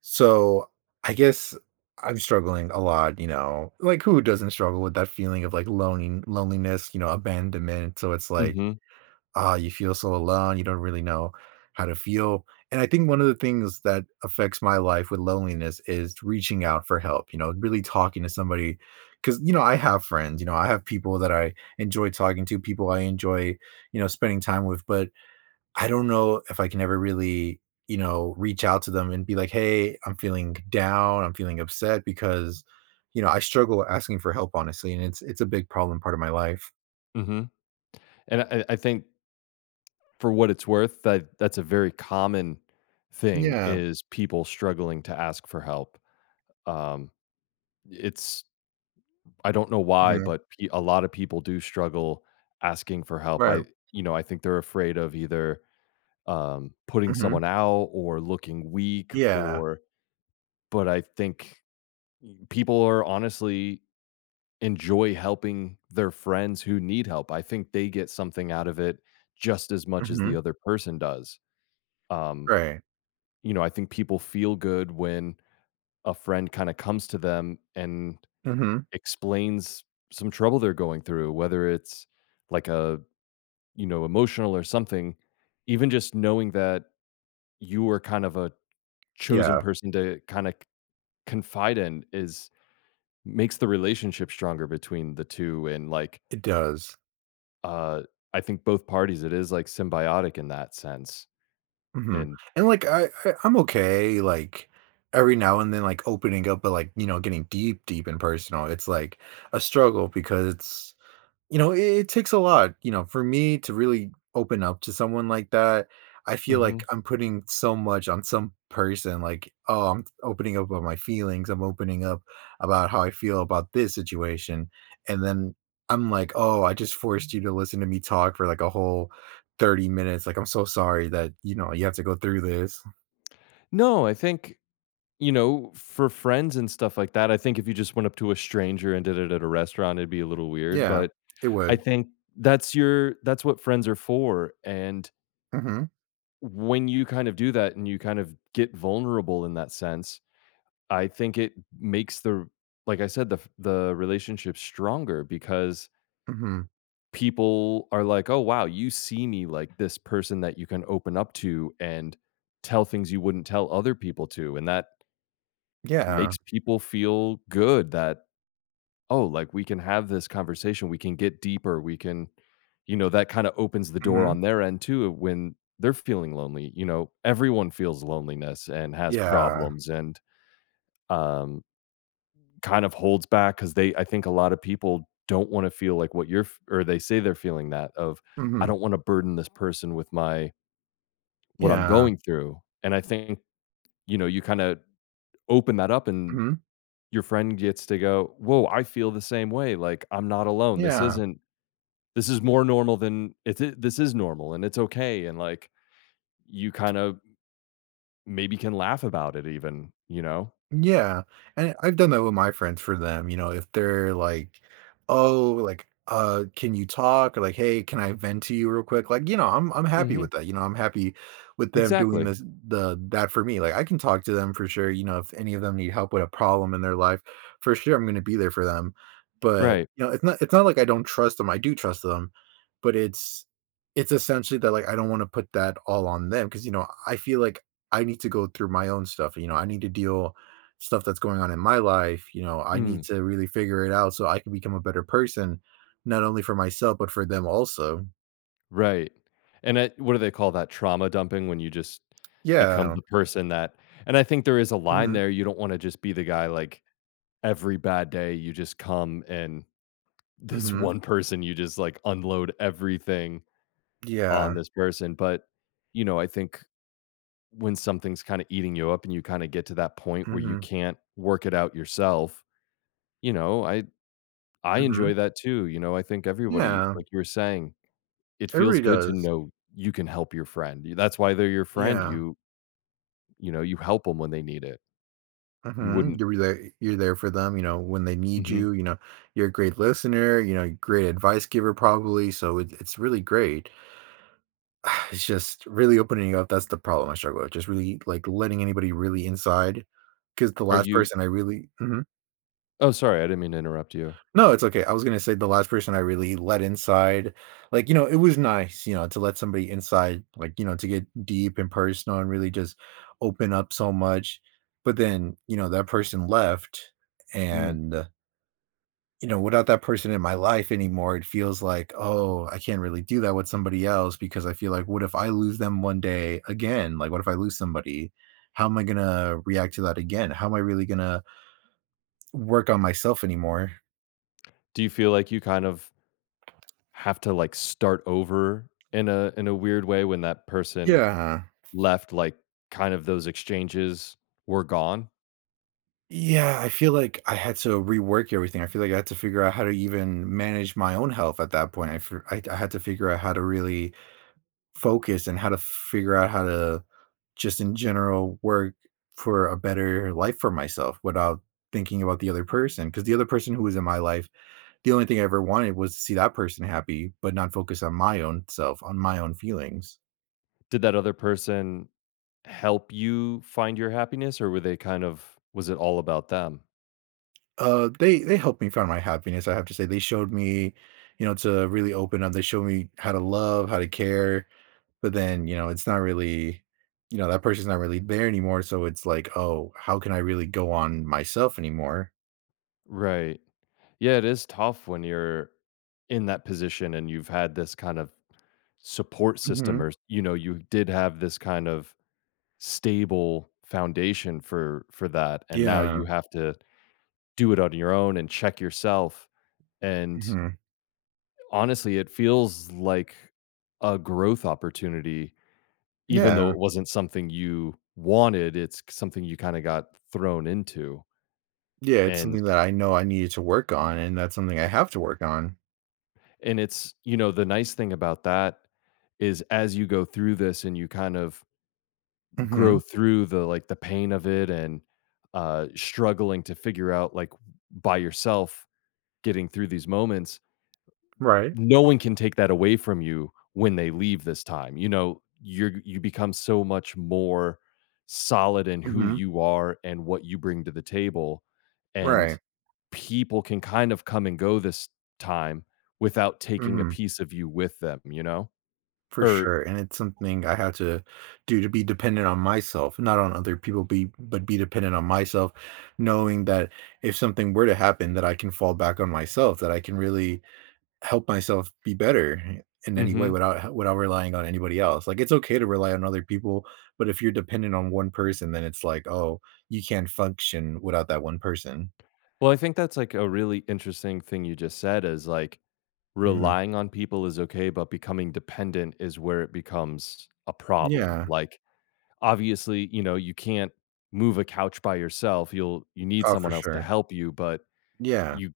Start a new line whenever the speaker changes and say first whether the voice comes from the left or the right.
right: So I guess I'm struggling a lot. Like who doesn't struggle with that feeling of like loaning loneliness, you know, abandonment. So it's like,
left: Mhm,
right: you feel so alone, you don't really know how to feel. And I think one of the things that affects my life with loneliness is reaching out for help, really talking to somebody. Cause, I have friends, I have people that I enjoy talking to, people I enjoy, spending time with. But I don't know if I can ever really, reach out to them and be like, "Hey, I'm feeling down, I'm feeling upset," because I struggle asking for help, honestly, and it's a big problem part of my life.
left: mhm, and I think for what it's worth, that's a very common thing
right: Yeah.
left: is people struggling to ask for help. Um, it's I don't know why,
right: Mhm.
left: but pe a lot of people do struggle asking for help.
right: Right.
left: I think they're afraid of either, putting
right: Mhm.
left: someone out or looking weak
right: Yeah.
left: or but I think people are honestly enjoy helping their friends who need help. I think they get something out of it just as much as the
right: Mhm.
left: other person does. Um,
right: Right.
left: I think people feel good when a friend kinda comes to them and
right: Mhm.
left: explains some trouble they're going through, whether it's like a, emotional or something. Even just knowing that you were kind of a chosen
right: Yeah,
left: person to kinda confide in is makes the relationship stronger between the two and, like,
right: it does.
left: uh, I think both parties, it is, like, symbiotic in that sense,
right: Mhm.
left: and.
right: And, like, I'm okay, like, every now and then, like, opening up, but, like, getting deep, deep and personal, it's, like, a struggle because it takes a lot, for me to really open up to someone like that. I feel like
left: Mhm.
right: I'm putting so much on some person, like, "Oh, I'm opening up about my feelings, I'm opening up about how I feel about this situation," and then I'm like, "Oh, I just forced you to listen to me talk for, like, a whole 30 minutes, like, I'm so sorry that, you have to go through this."
left: No, I think you know, for friends and stuff like that, I think if you just went up to a stranger and did it at a restaurant, it'd be a little weird,
right: Yeah,
left: but
right: it
left: I
right: would.
left: think that's what friends are for, and
right: Mhm,
left: when you kind of do that and you kind of get vulnerable in that sense, I think it makes the like I said, the relationship stronger because
right: mhm.
left: people are like, "Oh, wow, you see me like this person that you can open up to and tell things you wouldn't tell other people to." And that
right: Yeah.
left: makes people feel good that oh, like we can have this conversation, we can get deeper, we can, that kind of opens the door
right: Mhm.
left: on their end too when they're feeling lonely. You know, everyone feels loneliness and has
right: Yeah.
left: problems and um, kind of holds back because they, I think a lot of people don't want to feel like what you're, or they say they're feeling that of, I
right: Mhm.
left: don't want to burden this person with my, what I'm
right: Yeah.
left: going through. And I think, you kind of open that up and
right: Mhm.
left: your friend gets to go, whoa, I feel the same way. Like I'm not alone. This
right: Yeah.
left: isn't this is more normal than this is normal and it's okay and like you kind of maybe can laugh about it even.
right: Yeah. And I've done that with my friends for them. If they're like, oh, like, can you talk? Or like, hey, can I vent to you real quick? Like, you know, I'm happy
left: Hmm.
right: with that. I'm happy with them doing
left: Exactly.
right: this the that for me. Like I can talk to them for sure. If any of them need help with a problem in their life, for sure I'm gonna be there for them. But
left: Right.
right: it's not like I don't trust them. I do trust them, but it's essentially that like I don't want to put that all on them because I feel like I need to go through my own stuff. I need to deal stuff that's going on in my life, I need
left: Mm,
right: to really figure it out so I can become a better person, not only for myself, but for them also.
left: right. And what do they call that trauma dumping when you just become
right: Yeah.
left: the person that and I think there is a line
right: Mhm.
left: there. You don't want to just be the guy like every bad day you just come and this
right: Mhm.
left: one person you just like unload everything on
right: Yeah.
left: this person, but I think when something's kind of eating you up and you kind of get to that point where you
right: Mhm.
left: can't work it out yourself, you know, I
right: Mhm.
left: enjoy that too, I think everybody
right: Yeah.
left: like you were saying, it
right: It really
left: feels good to
right: does.
left: know you can help your friend. Y That's why they're your friend,
right: Yeah.
left: you you help them when they need it. You
right: Mhm.
left: wouldn't
right: You're there for them, when they need
left: Mhm.
right: you, you're a great listener, great advice giver probably, so it's really great. It's just really opening up. That's the problem I struggle with. Just really like letting anybody really inside. Because the
left: Are
right: last
left: you
right: person I really Mhm.
left: Oh, sorry, I didn't mean to interrupt you.
right: No, it's okay. I was gonna say the last person I really let inside, like, it was nice, to let somebody inside, like, to get deep and personal and really just open up so much. But then, that person left
left: Mm.
right: and without that person in my life anymore, it feels like, oh, I can't really do that with somebody else because I feel like, what if I lose them one day again? Like, what if I lose somebody? How am I gonna react to that again? How am I really gonna work on myself anymore?
left: Do you feel like you kind of have to, like, start over in a weird way when that person
right: Yeah.
left: left, like, kind of those exchanges were gone?
right: Yeah, I feel like I had to rework everything. I feel like I had to figure out how to even manage my own health at that point. I had to figure out how to really focus and how to figure out how to just in general work for a better life for myself without thinking about the other person. Because the other person who was in my life, the only thing I ever wanted was to see that person happy, but not focus on my own self, on my own feelings.
left: Did that other person help you find your happiness, or were they kind of was it all about them?
right: They helped me find my happiness, I have to say. They showed me, to really open up. They showed me how to love, how to care, but then, it's not really, that person's not really there anymore, so it's like, "Oh, how can I really go on myself anymore?"
left: Right. Yeah, it is tough when you're in that position and you've had this kind of support system
right: Mhm.
left: or you did have this kind of stable foundation for that and now
right: Yeah.
left: you have to do it on your own and check yourself and
right: Mhm.
left: honestly it feels like a growth opportunity. Even though
right: Yeah.
left: it wasn't something you wanted, it's something you kinda got thrown into,
right: Yeah, it's
left: and
right: something that I know I needed to work on, and that's something I have to work on.
left: and the nice thing about that is as you go through this and you kind of grow
right: Mhm.
left: through the, like, the pain of it and, struggling to figure out, like, by yourself, getting through these moments,
right: Right.
left: no one can take that away from you when they leave this time. You know, you become so much more solid in who
right: Mhm.
left: you are and what you bring to the table and
right: Right.
left: people can kind of come and go this time without taking a
right: Mhm.
left: piece of you with them, you know?
right: For
left: Or
right: sure, and it's something I had to do to be dependent on myself, not on other people, be but be dependent on myself, knowing that if something were to happen, that I can fall back on myself, that I can really help myself be better in any way
left: Mhm.
right: without relying on anybody else. Like it's okay to rely on other people, but if you're dependent on one person, then it's like, oh, you can't function without that one person.
left: Well, I think that's like a really interesting thing you just said is like
right: Hmm.
left: relying on people is okay, but becoming dependent is where it becomes a problem.
right: Yeah.
left: Obviously, you can't move a couch by yourself. You need
right: Oh, for
left: someone else to
right: sure.
left: help you, but
right: Yeah.
left: you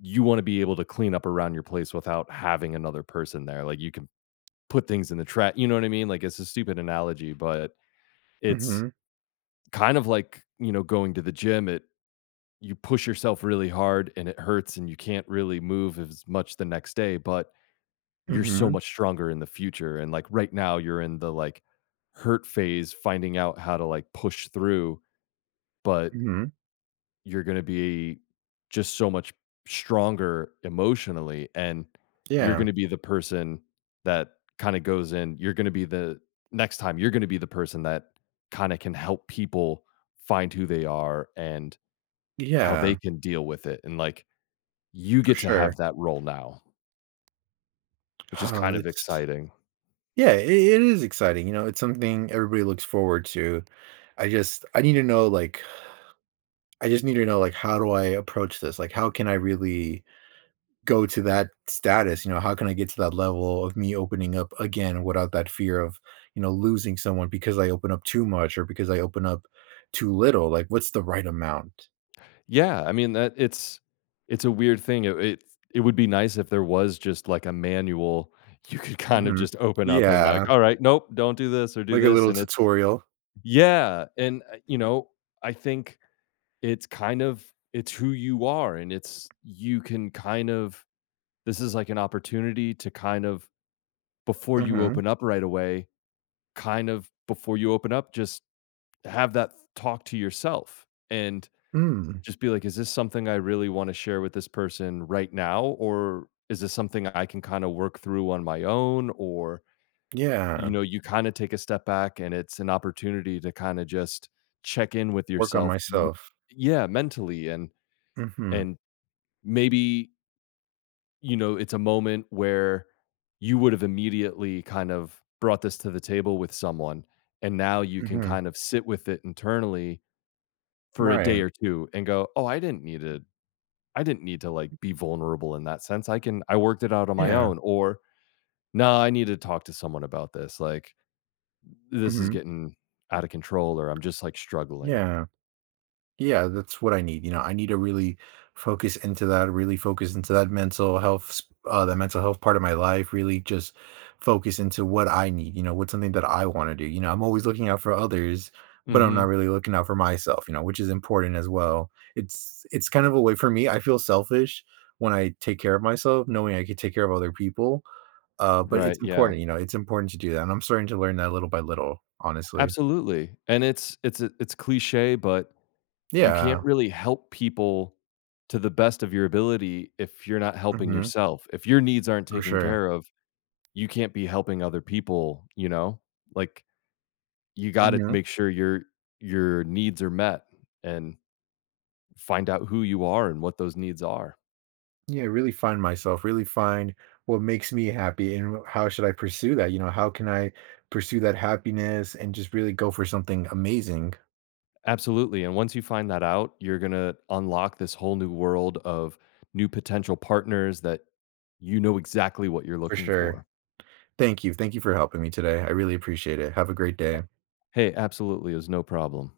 left: you wanna be able to clean up around your place without having another person there. Like, you can put things in the trash, you know what I mean? Like, it's a stupid analogy, but it's
right: Hmm.
left: kind of like, going to the gym. It you push yourself really hard and it hurts and you can't really move as much the next day, but you're so
right: Hmm.
left: much stronger in the future, and, like, right now, you're in the, like, hurt phase, finding out how to, like, push through, but
right: Hmm.
left: You're gonna be just so much stronger emotionally, and you're
right: Yeah.
left: gonna be the person that kinda goes in you're gonna be the next time, you're gonna be the person that kinda can help people find who they are and how they
right: Yeah.
left: can deal with it, and, like, you
right: For
left: get to
right: sure.
left: have that role now, which is
right: Oh,
left: kind of
right: it's
left: exciting.
right: yeah, it is exciting, it's something everybody looks forward to. I just I need to know, like I just need to know, like, how do I approach this? Like, how can I really go to that status, how can I get to that level of me opening up again without that fear of, losing someone because I open up too much or because I open up too little? Like, what's the right amount?
left: Yeah, I mean that it's a weird thing. It would be nice if there was just like a manual you could kind of
right: Mhm.
left: just open up and
right: Yeah,
left: like, all right, nope, don't do this or do
right: like a
left: this,
right: little
left: and it's
right: tutorial.
left: yeah, and I think it's kind of it's who you are, and it's you can kind of this is like an opportunity to kind of before you
right: Mhm.
left: open up right away, kind of before you open up, just have that talk to yourself and
right: Mm,
left: just be like, "Is this something I really wanna share with this person right now, or is this something I can kinda work through on my own?" Or,
right: yeah,
left: you kinda take a step back and it's an opportunity to kinda just check in with
right: work on
left: yourself m
right: myself.
left: Yeah, mentally, and
right: Mhm,
left: and maybe, it's a moment where you would've immediately kind of brought this to the table with someone, and now you can
right: mhm,
left: kind of sit with it internally for a day
right: right.
left: or two and go, "Oh, I didn't need to like be vulnerable in that sense. I worked it out on my
right: Yeah.
left: own or no, I need to talk to someone about this. Like this is
right: Mhm.
left: getting out of control or I'm just like struggling."
right: Yeah. Yeah, that's what I need, I need to really focus into that, really focus into that mental health s that mental health part of my life, really just focus into what I need, what's something that I wanna do, I'm always looking out for others, but I'm not
left: Mhm.
right: really looking out for myself, which is important as well. It's kind of a way for me, I feel selfish when I take care of myself, knowing I could take care of other people, but
left: Right,
right: it's
left: yeah.
right: important, it's important to do that, and I'm starting to learn that little by little, honestly.
left: Absolutely. And it's cliché, but you
right: Yeah.
left: can't really help people to the best of your ability if you're not helping
right: Mhm.
left: yourself. If your needs aren't
right: For
left: taken
right: sure.
left: care of, you can't be helping other people, you know? Like you got to
right: Mhm.
left: make sure your needs are met and find out who you are and what those needs are.
right: Yeah, really find myself, really find what makes me happy and how should I pursue that? How can I pursue that happiness and just really go for something amazing
left: Absolutely. And once you find that out, you're going to unlock this whole new world of new potential partners that you know exactly what you're
right: for
left: looking
right: sure.
left: for.
right: Thank you. Thank you for helping me today. I really appreciate it. Have a great day.
left: Hey, absolutely is no problem.